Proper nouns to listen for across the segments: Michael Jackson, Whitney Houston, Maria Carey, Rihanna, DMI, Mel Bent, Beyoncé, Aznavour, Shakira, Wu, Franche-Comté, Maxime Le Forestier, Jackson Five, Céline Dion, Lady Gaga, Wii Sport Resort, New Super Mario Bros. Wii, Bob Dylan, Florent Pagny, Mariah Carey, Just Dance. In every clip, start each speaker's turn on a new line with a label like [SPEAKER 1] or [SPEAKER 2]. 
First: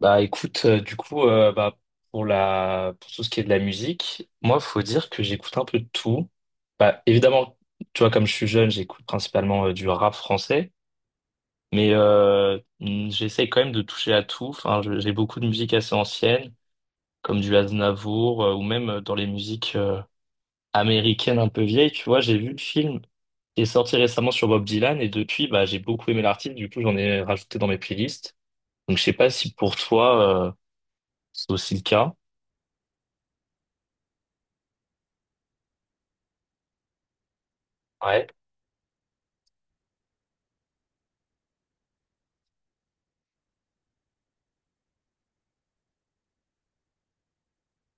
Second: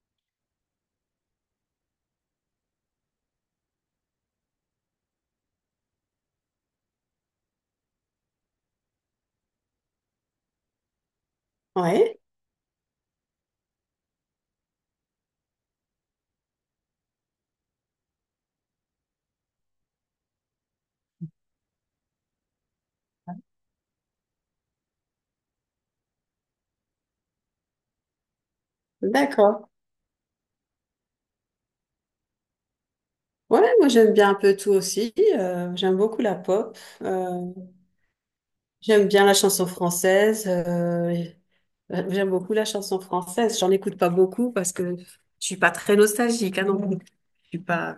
[SPEAKER 1] Bah écoute, du coup, bah, pour la pour tout ce qui est de la musique, moi, faut dire que j'écoute un peu de tout. Bah évidemment, tu vois, comme je suis jeune, j'écoute principalement du rap français, mais
[SPEAKER 2] Ouais,
[SPEAKER 1] j'essaie quand même de toucher à tout. Enfin, j'ai beaucoup de musique assez ancienne, comme du Aznavour, ou même dans les musiques américaines un peu vieilles. Tu vois, j'ai vu le film qui est sorti récemment sur Bob Dylan, et depuis, bah j'ai beaucoup aimé l'artiste. Du coup, j'en ai rajouté dans mes playlists. Donc, je sais pas si
[SPEAKER 2] d'accord.
[SPEAKER 1] pour toi, c'est aussi le cas.
[SPEAKER 2] Ouais, moi j'aime bien un peu tout aussi. J'aime beaucoup la pop.
[SPEAKER 1] Ouais.
[SPEAKER 2] J'aime bien la chanson française. J'aime beaucoup la chanson française. J'en écoute pas beaucoup parce que je suis pas très nostalgique, hein, non plus. Je suis pas.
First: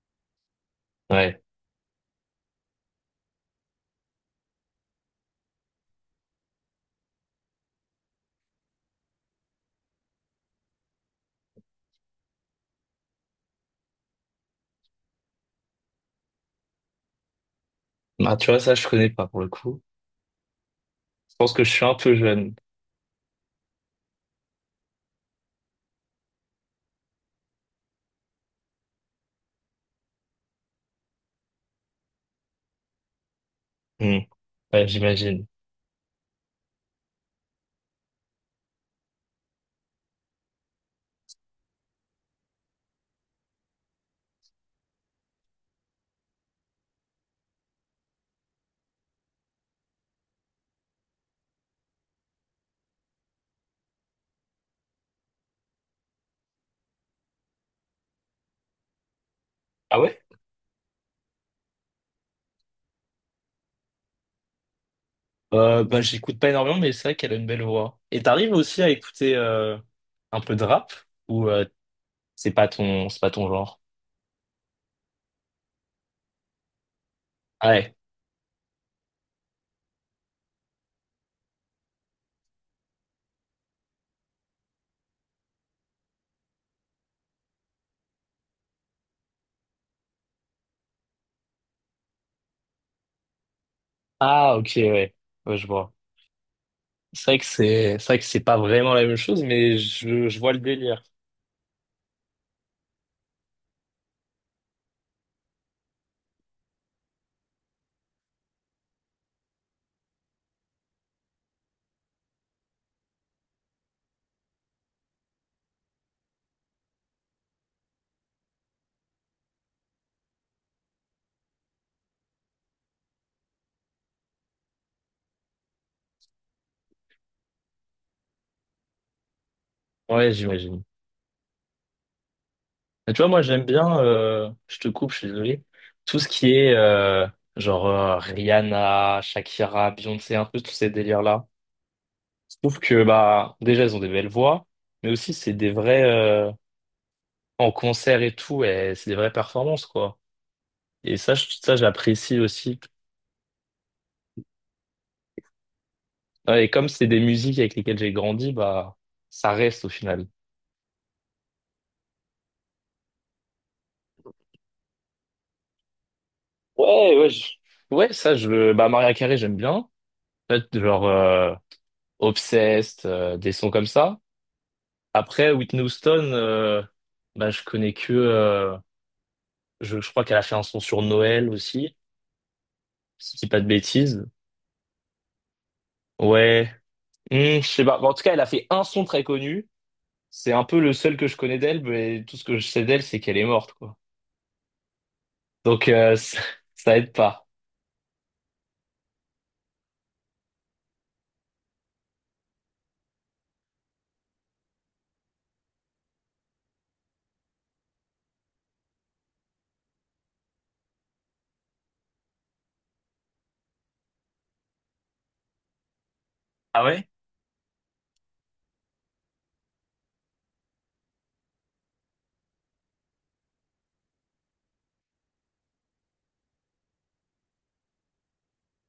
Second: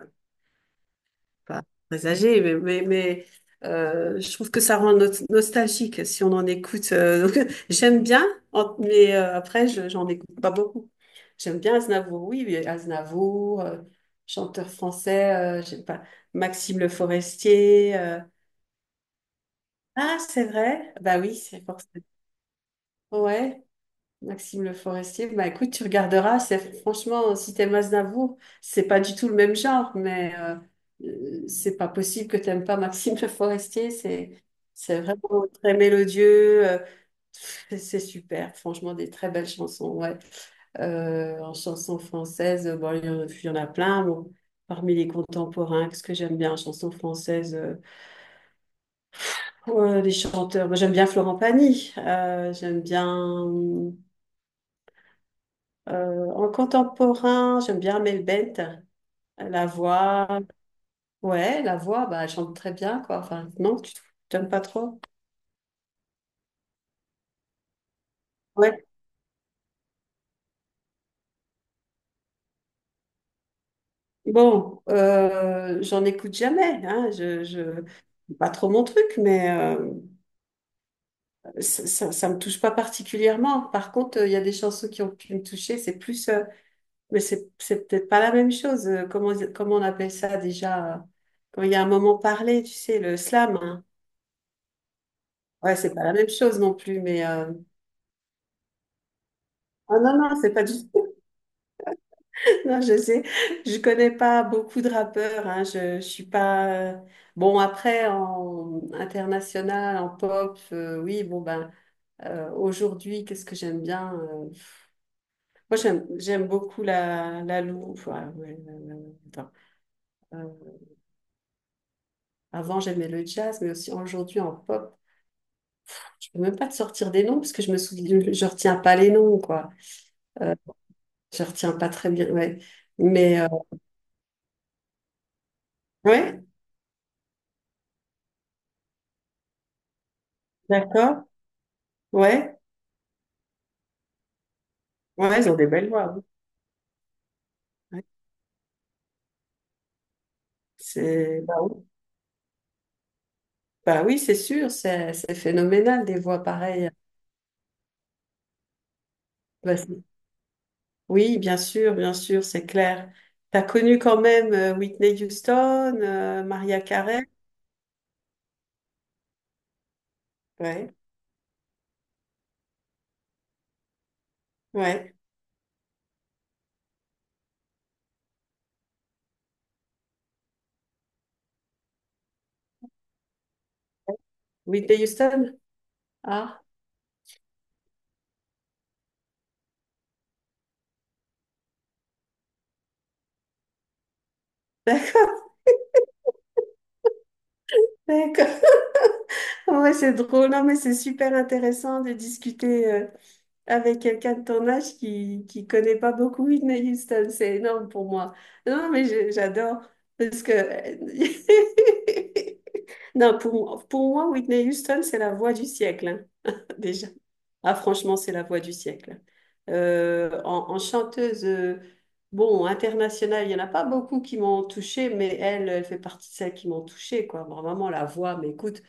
[SPEAKER 1] Ouais.
[SPEAKER 2] Pas très âgé, mais, mais, je trouve que ça rend nostalgique si on en écoute. Donc, j'aime bien, mais après, j'en écoute pas beaucoup. J'aime bien Aznavour, oui, mais Aznavour, chanteur français, j'aime pas, Maxime Le Forestier.
[SPEAKER 1] Ah, tu vois, ça, je connais pas pour le coup.
[SPEAKER 2] Ah, c'est vrai? Bah oui,
[SPEAKER 1] Je pense
[SPEAKER 2] c'est
[SPEAKER 1] que je suis un
[SPEAKER 2] forcément.
[SPEAKER 1] peu jeune.
[SPEAKER 2] Ouais, Maxime Le Forestier, bah écoute, tu regarderas, c'est franchement, si t'aimes Aznavour, c'est pas du tout le même genre, mais c'est pas possible que t'aimes pas Maxime Le Forestier,
[SPEAKER 1] Hmm.
[SPEAKER 2] c'est
[SPEAKER 1] Ouais,
[SPEAKER 2] c'est vraiment
[SPEAKER 1] j'imagine.
[SPEAKER 2] très mélodieux, c'est super, franchement, des très belles chansons, ouais. En chanson française, bon, il y en a plein, bon. Parmi les contemporains, qu'est-ce que j'aime bien en chanson française, les chanteurs, moi j'aime bien Florent Pagny, j'aime bien. En contemporain, j'aime bien Mel Bent, la
[SPEAKER 1] Ah ouais?
[SPEAKER 2] voix. Ouais, la voix, bah, elle chante très bien, quoi. Enfin, non, tu t'aimes pas trop?
[SPEAKER 1] J'écoute pas énormément, mais c'est vrai qu'elle a une belle voix. Et t'arrives aussi
[SPEAKER 2] Ouais.
[SPEAKER 1] à écouter un peu de rap ou c'est pas ton genre?
[SPEAKER 2] Bon, j'en écoute jamais, hein. Je...
[SPEAKER 1] Ouais.
[SPEAKER 2] C'est pas trop mon truc, mais ça me touche pas particulièrement. Par contre, il y a des chansons qui ont pu me toucher. C'est plus, mais c'est peut-être pas la même chose. Comment, comment on appelle ça déjà? Quand il y a un moment parlé, tu sais, le slam. Hein.
[SPEAKER 1] Ah ok ouais. Ouais, je
[SPEAKER 2] Ouais,
[SPEAKER 1] vois.
[SPEAKER 2] c'est pas la même chose non plus,
[SPEAKER 1] C'est
[SPEAKER 2] mais
[SPEAKER 1] vrai que c'est vrai que c'est pas vraiment la même chose, mais
[SPEAKER 2] ah non, non,
[SPEAKER 1] je vois
[SPEAKER 2] c'est
[SPEAKER 1] le
[SPEAKER 2] pas du
[SPEAKER 1] délire.
[SPEAKER 2] tout. Non, je sais, je connais pas beaucoup de rappeurs. Hein. Je suis pas. Bon, après, en international, en pop, oui, bon, ben, aujourd'hui, qu'est-ce que j'aime bien? Moi, j'aime beaucoup la Lou. Enfin, ouais, attends. Euh, Avant, j'aimais le jazz, mais aussi aujourd'hui en pop. Je peux même pas te sortir des noms parce que je me souviens, je retiens pas les noms, quoi.
[SPEAKER 1] Ouais,
[SPEAKER 2] Euh,
[SPEAKER 1] j'imagine.
[SPEAKER 2] je retiens pas très bien, ouais.
[SPEAKER 1] Et tu vois,
[SPEAKER 2] Mais,
[SPEAKER 1] moi, j'aime bien, je te coupe, je suis désolé, tout ce
[SPEAKER 2] ouais,
[SPEAKER 1] qui est Rihanna, Shakira, Beyoncé, un peu tous ces
[SPEAKER 2] d'accord,
[SPEAKER 1] délires-là.
[SPEAKER 2] ouais.
[SPEAKER 1] Je trouve que, bah, déjà, elles ont des belles voix, mais aussi,
[SPEAKER 2] Ouais, ils
[SPEAKER 1] c'est
[SPEAKER 2] ont des
[SPEAKER 1] des
[SPEAKER 2] belles
[SPEAKER 1] vrais,
[SPEAKER 2] voix. Oui.
[SPEAKER 1] en
[SPEAKER 2] Ouais.
[SPEAKER 1] concert et tout, et c'est des vraies performances, quoi. Et ça,
[SPEAKER 2] C'est, bah
[SPEAKER 1] ça,
[SPEAKER 2] oui,
[SPEAKER 1] j'apprécie aussi.
[SPEAKER 2] bah oui, c'est sûr, c'est phénoménal des voix
[SPEAKER 1] Ouais, et comme
[SPEAKER 2] pareilles.
[SPEAKER 1] c'est des musiques avec lesquelles j'ai grandi, bah, ça
[SPEAKER 2] Bah,
[SPEAKER 1] reste au final.
[SPEAKER 2] oui, bien sûr, c'est clair. T'as connu quand même Whitney Houston, Mariah
[SPEAKER 1] Ouais,
[SPEAKER 2] Carey.
[SPEAKER 1] ouais, ouais, ça, je, bah, Maria Carey, j'aime bien. En fait,
[SPEAKER 2] Ouais,
[SPEAKER 1] Obsessed, des sons comme ça.
[SPEAKER 2] ouais.
[SPEAKER 1] Après, Whitney Houston, bah, je connais que. Je crois qu'elle a fait un son sur Noël aussi, si je dis pas de bêtises.
[SPEAKER 2] Whitney Houston? Ah,
[SPEAKER 1] Ouais. Hmm, je sais pas. Bon, en tout cas, elle a fait un son très connu. C'est un peu le seul que je connais d'elle, mais tout ce que je sais d'elle, c'est qu'elle est morte, quoi. Donc, ça aide pas.
[SPEAKER 2] d'accord. Ouais, c'est drôle. Non, mais c'est super intéressant de discuter. Avec quelqu'un de ton âge qui connaît pas beaucoup Whitney Houston. C'est énorme pour moi. Non, mais j'adore parce que non, pour moi Whitney Houston c'est la voix du siècle hein,
[SPEAKER 1] Ah ouais?
[SPEAKER 2] déjà. Ah franchement c'est la voix du siècle. En chanteuse bon internationale il y en a pas beaucoup qui m'ont touchée mais elle fait partie de celles qui m'ont touchée quoi. Bon, vraiment la voix mais écoute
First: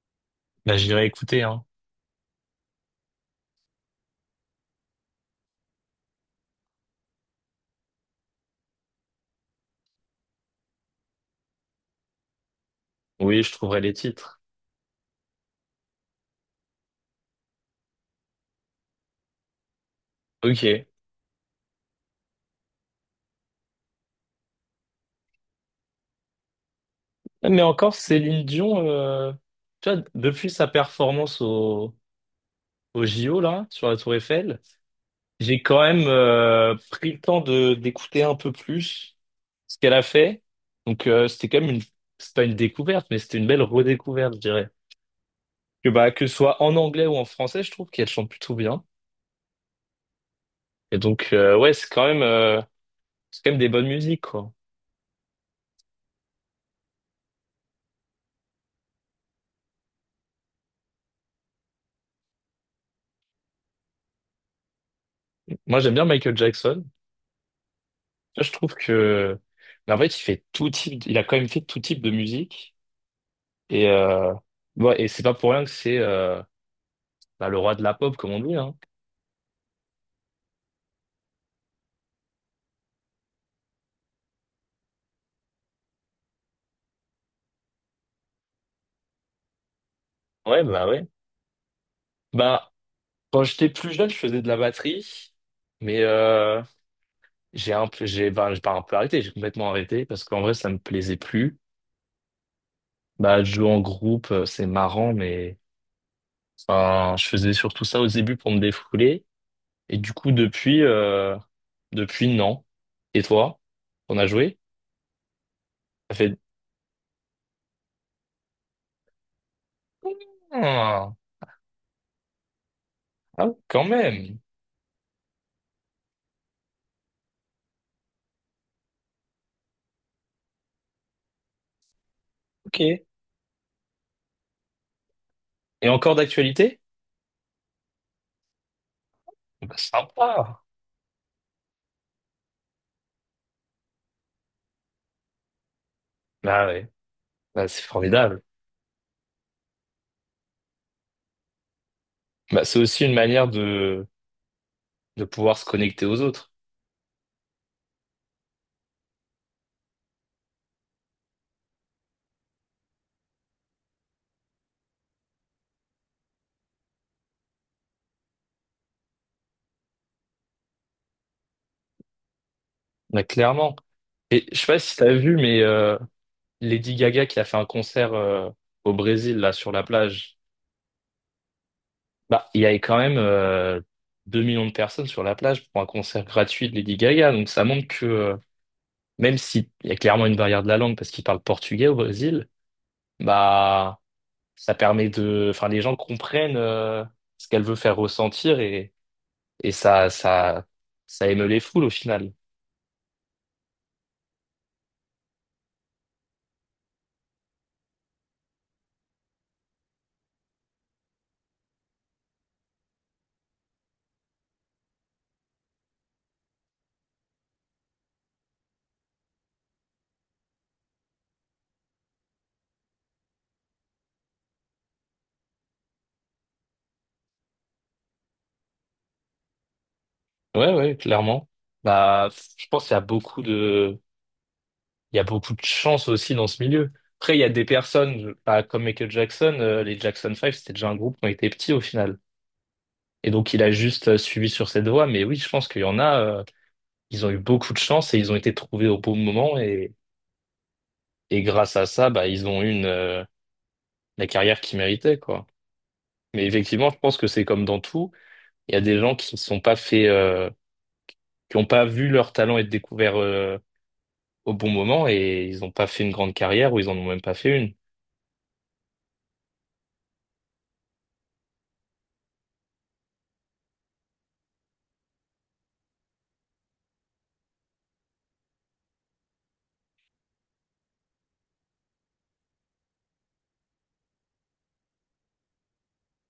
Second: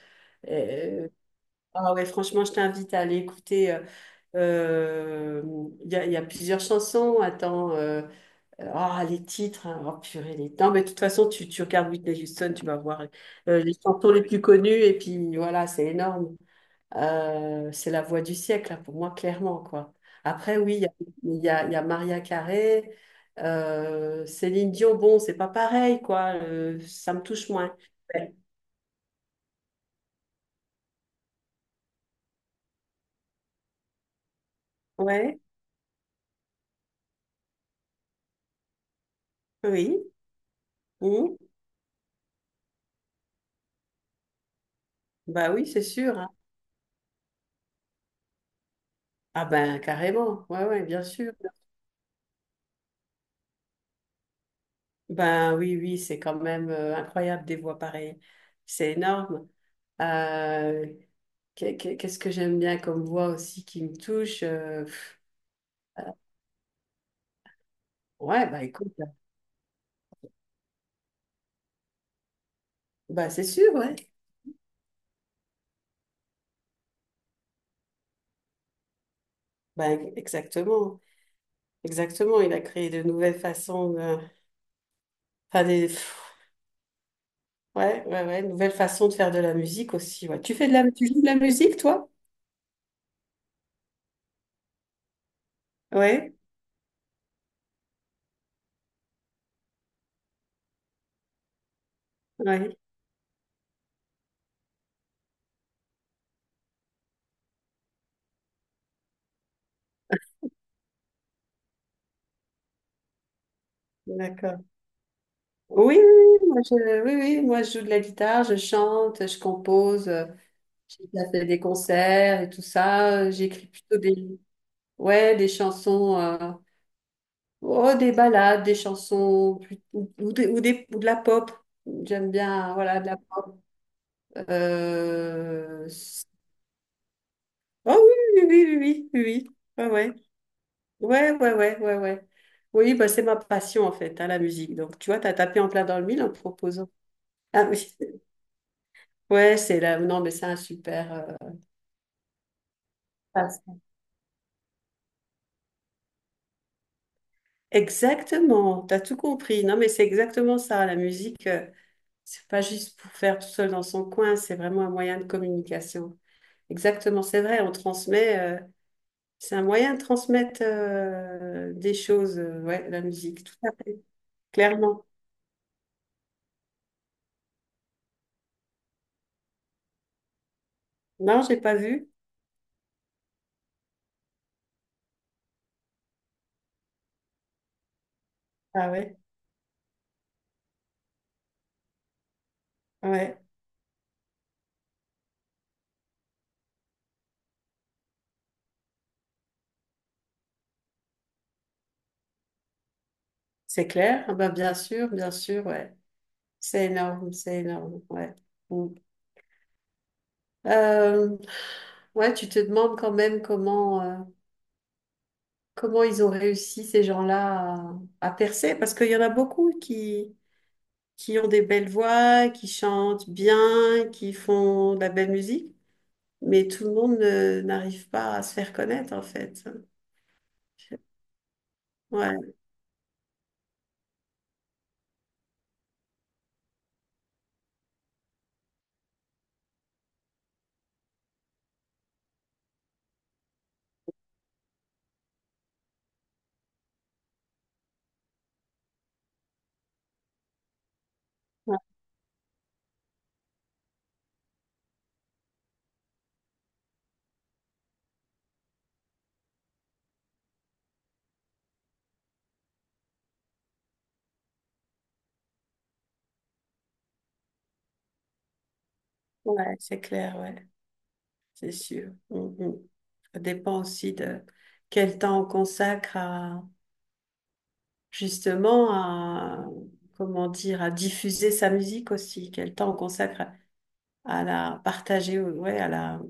[SPEAKER 1] Bah, j'irai
[SPEAKER 2] euh,
[SPEAKER 1] écouter, hein.
[SPEAKER 2] ah ouais, franchement, je t'invite à aller écouter. Euh, il y a plusieurs chansons. Attends, ah, les titres. Hein, oh purée, les... Non, mais de toute façon, tu regardes Whitney Houston, tu vas voir
[SPEAKER 1] Oui, je
[SPEAKER 2] les
[SPEAKER 1] trouverai les
[SPEAKER 2] chansons les
[SPEAKER 1] titres.
[SPEAKER 2] plus connues. Et puis voilà, c'est énorme. C'est la voix du siècle, là, pour moi, clairement, quoi. Après, oui,
[SPEAKER 1] Ok.
[SPEAKER 2] il y a Maria Carey, Céline Dion. Bon, c'est pas pareil, quoi. Ça me touche
[SPEAKER 1] Mais
[SPEAKER 2] moins.
[SPEAKER 1] encore,
[SPEAKER 2] Ouais,
[SPEAKER 1] Céline Dion, tu vois, depuis sa performance au JO, là, sur la Tour Eiffel.
[SPEAKER 2] ouais,
[SPEAKER 1] J'ai quand même pris le temps de d'écouter un peu plus ce qu'elle a
[SPEAKER 2] oui.
[SPEAKER 1] fait.
[SPEAKER 2] Hum,
[SPEAKER 1] C'était quand même une c'est pas une découverte, mais c'était une belle redécouverte, je dirais.
[SPEAKER 2] bah oui, c'est
[SPEAKER 1] Que
[SPEAKER 2] sûr.
[SPEAKER 1] que
[SPEAKER 2] Hein.
[SPEAKER 1] ce soit en anglais ou en français, je trouve qu'elle chante plutôt bien.
[SPEAKER 2] Ah ben carrément, ouais, ouais,
[SPEAKER 1] Et
[SPEAKER 2] bien
[SPEAKER 1] donc
[SPEAKER 2] sûr.
[SPEAKER 1] ouais, c'est quand même des bonnes musiques quoi.
[SPEAKER 2] Ben oui, oui, c'est quand même incroyable des voix pareilles. C'est énorme. Euh, Qu'est-ce que j'aime bien comme voix aussi qui me touche?
[SPEAKER 1] Moi j'aime bien Michael Jackson. Ça,
[SPEAKER 2] Ouais,
[SPEAKER 1] je
[SPEAKER 2] bah
[SPEAKER 1] trouve
[SPEAKER 2] écoute,
[SPEAKER 1] que mais en fait il fait tout type, il a quand même fait tout type de musique.
[SPEAKER 2] bah c'est sûr,
[SPEAKER 1] Et
[SPEAKER 2] ouais.
[SPEAKER 1] ouais, et c'est pas pour rien que c'est bah, le roi de la pop comme on dit hein.
[SPEAKER 2] Exactement, exactement. Il a créé de nouvelles façons de... Enfin, des... ouais, ouais, ouais, nouvelles façons de faire de la musique aussi. Ouais. Tu fais de la...
[SPEAKER 1] Ouais.
[SPEAKER 2] Tu joues de la musique, toi?
[SPEAKER 1] Bah quand j'étais plus jeune, je faisais de la batterie, mais
[SPEAKER 2] Ouais,
[SPEAKER 1] j'ai un peu, j'ai, ben, j'ai pas un peu arrêté, j'ai complètement arrêté parce qu'en vrai, ça me plaisait plus.
[SPEAKER 2] ouais,
[SPEAKER 1] Bah, de jouer en groupe, c'est marrant, mais enfin, je faisais surtout ça au début pour me défouler. Et du coup, depuis, non. Et toi, on a
[SPEAKER 2] d'accord.
[SPEAKER 1] joué?
[SPEAKER 2] Oui,
[SPEAKER 1] Ça fait
[SPEAKER 2] oui, oui, oui, moi je joue de la guitare, je chante, je compose, j'ai
[SPEAKER 1] ah,
[SPEAKER 2] déjà fait des concerts et tout ça.
[SPEAKER 1] ah,
[SPEAKER 2] J'écris
[SPEAKER 1] quand
[SPEAKER 2] plutôt
[SPEAKER 1] même.
[SPEAKER 2] ouais, des chansons, oh, des ballades, des chansons plus- ou des, ou, des- ou de la pop. J'aime bien,
[SPEAKER 1] Ok.
[SPEAKER 2] voilà,
[SPEAKER 1] Et
[SPEAKER 2] euh,
[SPEAKER 1] encore
[SPEAKER 2] s-
[SPEAKER 1] d'actualité?
[SPEAKER 2] oh oui, oui, oui, oui,
[SPEAKER 1] Bah,
[SPEAKER 2] oui, oui,
[SPEAKER 1] sympa.
[SPEAKER 2] oui, ouais, ouais, ouais, ouais, ouais, ouais. Ouais. Oui, bah, c'est ma passion en fait, hein, la musique. Donc tu vois, t'as tapé en plein dans le mille en
[SPEAKER 1] Bah
[SPEAKER 2] proposant.
[SPEAKER 1] ouais.
[SPEAKER 2] Ah
[SPEAKER 1] Bah,
[SPEAKER 2] oui.
[SPEAKER 1] c'est formidable.
[SPEAKER 2] Ouais, c'est là. Non, mais c'est un super.
[SPEAKER 1] Bah, c'est aussi une manière
[SPEAKER 2] Passe.
[SPEAKER 1] de pouvoir se connecter aux autres.
[SPEAKER 2] Exactement, t'as tout compris. Non, mais c'est exactement ça. La musique, c'est pas juste pour faire tout seul dans son coin, c'est vraiment un moyen de communication. Exactement, c'est vrai, on transmet, c'est un moyen de transmettre des choses, ouais, la
[SPEAKER 1] Mais
[SPEAKER 2] musique, tout à
[SPEAKER 1] clairement.
[SPEAKER 2] fait,
[SPEAKER 1] Et je sais pas si
[SPEAKER 2] clairement.
[SPEAKER 1] t'as vu, mais Lady Gaga qui a fait un concert au Brésil, là, sur la plage,
[SPEAKER 2] Non, j'ai pas vu.
[SPEAKER 1] bah, il y avait quand même 2 millions de personnes sur la plage pour un concert gratuit de Lady Gaga. Donc ça montre que
[SPEAKER 2] Ah ouais,
[SPEAKER 1] même s'il y a clairement une barrière de la langue parce qu'ils parlent portugais au Brésil,
[SPEAKER 2] ouais,
[SPEAKER 1] bah ça permet de. Enfin, les gens comprennent ce qu'elle veut faire ressentir et, et ça, ça, ça émeut les foules au final.
[SPEAKER 2] c'est clair. Ah bah, bien sûr, ouais. C'est énorme, ouais. Mm. Euh, ouais, tu te demandes quand même comment. Comment ils ont réussi ces gens-là à percer? Parce qu'il y en a beaucoup qui ont des belles voix, qui chantent bien, qui font de la belle musique, mais tout le monde n'arrive pas à se faire connaître en fait.
[SPEAKER 1] Ouais, ouais, clairement. Bah,
[SPEAKER 2] Ouais,
[SPEAKER 1] je pense qu'il y a beaucoup de il y a beaucoup de chance aussi dans ce milieu. Après, il y a des personnes, bah, comme Michael Jackson, les Jackson Five c'était déjà un groupe qui était petit au final. Et donc, il a juste suivi sur cette voie. Mais oui, je pense qu'il y en a, ils ont eu beaucoup de chance et ils ont été trouvés au bon moment. Et grâce
[SPEAKER 2] ouais,
[SPEAKER 1] à ça, bah, ils ont eu une, la carrière qu'ils méritaient, quoi. Mais effectivement, je pense que c'est comme dans tout. Il y a des gens qui ne sont pas fait, qui n'ont pas vu leur talent être découvert, au bon moment et ils n'ont pas fait une grande carrière ou ils en ont même pas fait une.
[SPEAKER 2] ouais, c'est clair, ouais, c'est sûr. Mm, mm. Ça dépend aussi de quel temps on consacre à justement à comment dire à diffuser sa musique aussi, quel temps on consacre à la partager, ouais, à la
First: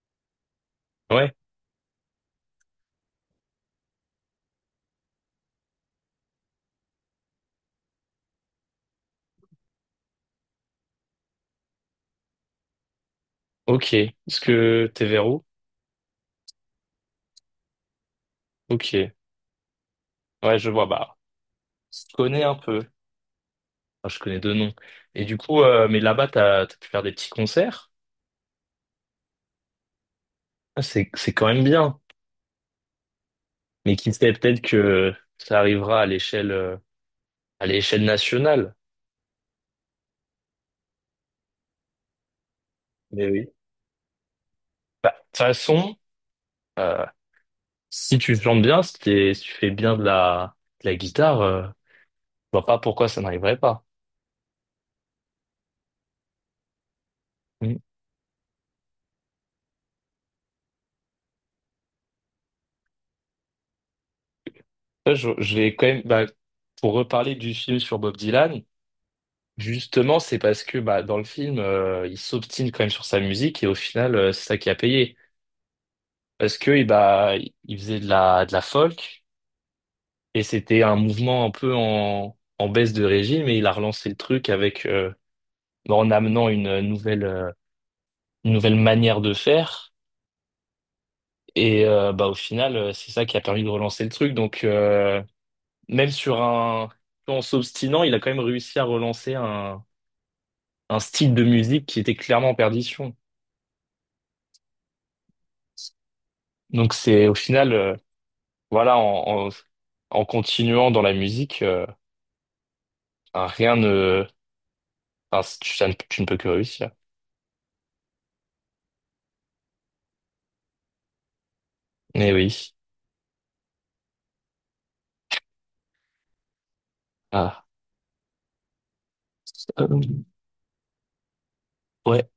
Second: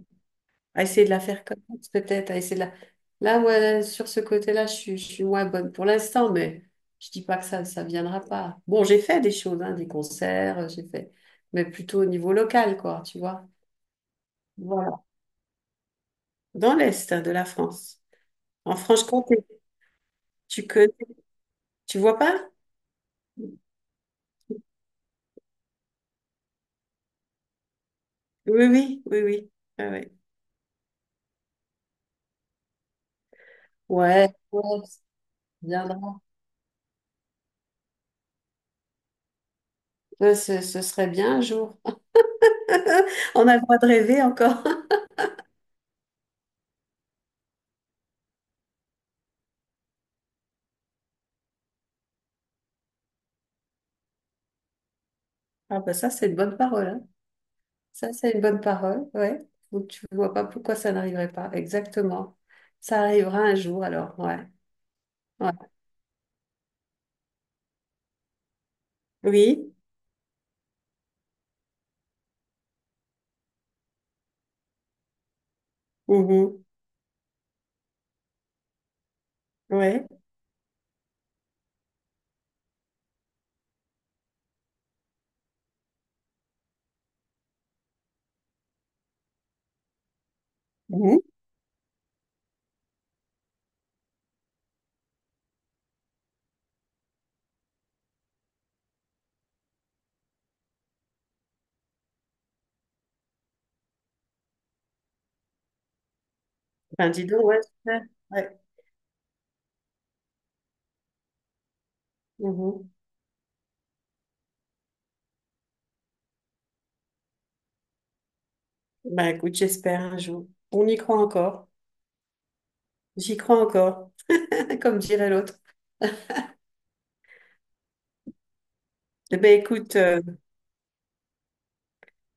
[SPEAKER 2] à essayer de la
[SPEAKER 1] Ouais,
[SPEAKER 2] faire connaître, peut-être, à essayer de la... Là, ouais, sur ce côté-là, je suis moins bonne pour l'instant, mais je dis pas que ça viendra pas. Bon, j'ai fait des choses, hein, des concerts, mais plutôt au niveau local, quoi, tu vois.
[SPEAKER 1] ok. Est-ce que
[SPEAKER 2] Voilà.
[SPEAKER 1] t'es vers où?
[SPEAKER 2] Dans l'Est hein, de la France, en
[SPEAKER 1] Ok,
[SPEAKER 2] Franche-Comté,
[SPEAKER 1] ouais,
[SPEAKER 2] tu
[SPEAKER 1] je vois,
[SPEAKER 2] connais,
[SPEAKER 1] bah,
[SPEAKER 2] tu
[SPEAKER 1] je
[SPEAKER 2] vois
[SPEAKER 1] connais
[SPEAKER 2] pas?
[SPEAKER 1] un peu. Enfin, je connais deux noms. Et du coup, mais là-bas, t'as pu faire des petits concerts?
[SPEAKER 2] Oui, oui, oui, oui. Ah ouais.
[SPEAKER 1] Ah, c'est quand même bien. Mais qui sait,
[SPEAKER 2] Ouais,
[SPEAKER 1] peut-être
[SPEAKER 2] ouais, ça
[SPEAKER 1] que ça arrivera
[SPEAKER 2] viendra.
[SPEAKER 1] à l'échelle nationale.
[SPEAKER 2] Ouais, ce serait bien un jour.
[SPEAKER 1] Mais
[SPEAKER 2] On
[SPEAKER 1] oui.
[SPEAKER 2] a le droit de rêver encore.
[SPEAKER 1] Bah, de toute façon, euh, si tu chantes bien, si tu fais bien de de la guitare, je vois pas pourquoi ça n'arriverait pas.
[SPEAKER 2] Ah, bah ça, c'est une bonne parole, hein.
[SPEAKER 1] Mm.
[SPEAKER 2] Ça, c'est une bonne parole, ouais. Donc, tu vois pas pourquoi ça n'arriverait pas. Exactement. Ça arrivera un jour, alors, ouais.
[SPEAKER 1] Ça, Je,
[SPEAKER 2] Ouais.
[SPEAKER 1] je vais quand même, bah, pour reparler du film sur Bob Dylan.
[SPEAKER 2] Oui.
[SPEAKER 1] Justement, c'est parce que bah, dans le film, il s'obstine quand même sur sa musique et au final, c'est ça qui a payé. Parce
[SPEAKER 2] Mhm.
[SPEAKER 1] que eh bah, il faisait de de la folk
[SPEAKER 2] Ouais.
[SPEAKER 1] et c'était un mouvement un peu en baisse de régime et il a relancé le truc avec bah, en amenant une nouvelle manière de faire.
[SPEAKER 2] Mhm.
[SPEAKER 1] Et bah, au final, c'est ça qui a permis de relancer le truc. Donc, même sur un, en s'obstinant, il a quand même réussi à relancer un style de musique qui était clairement en perdition. Donc
[SPEAKER 2] Ben, dis
[SPEAKER 1] c'est au
[SPEAKER 2] donc, ouais.
[SPEAKER 1] final
[SPEAKER 2] J'espère. Ouais.
[SPEAKER 1] voilà, en continuant dans la musique,
[SPEAKER 2] Mhm.
[SPEAKER 1] enfin, rien ne, enfin, ça ne- tu ne peux que réussir.
[SPEAKER 2] Ben, écoute, j'espère un jour. On y croit encore.
[SPEAKER 1] Mais oui.
[SPEAKER 2] J'y crois encore, comme dirait l'autre.
[SPEAKER 1] Ah.
[SPEAKER 2] Eh ben, écoute,
[SPEAKER 1] Euh, ouais.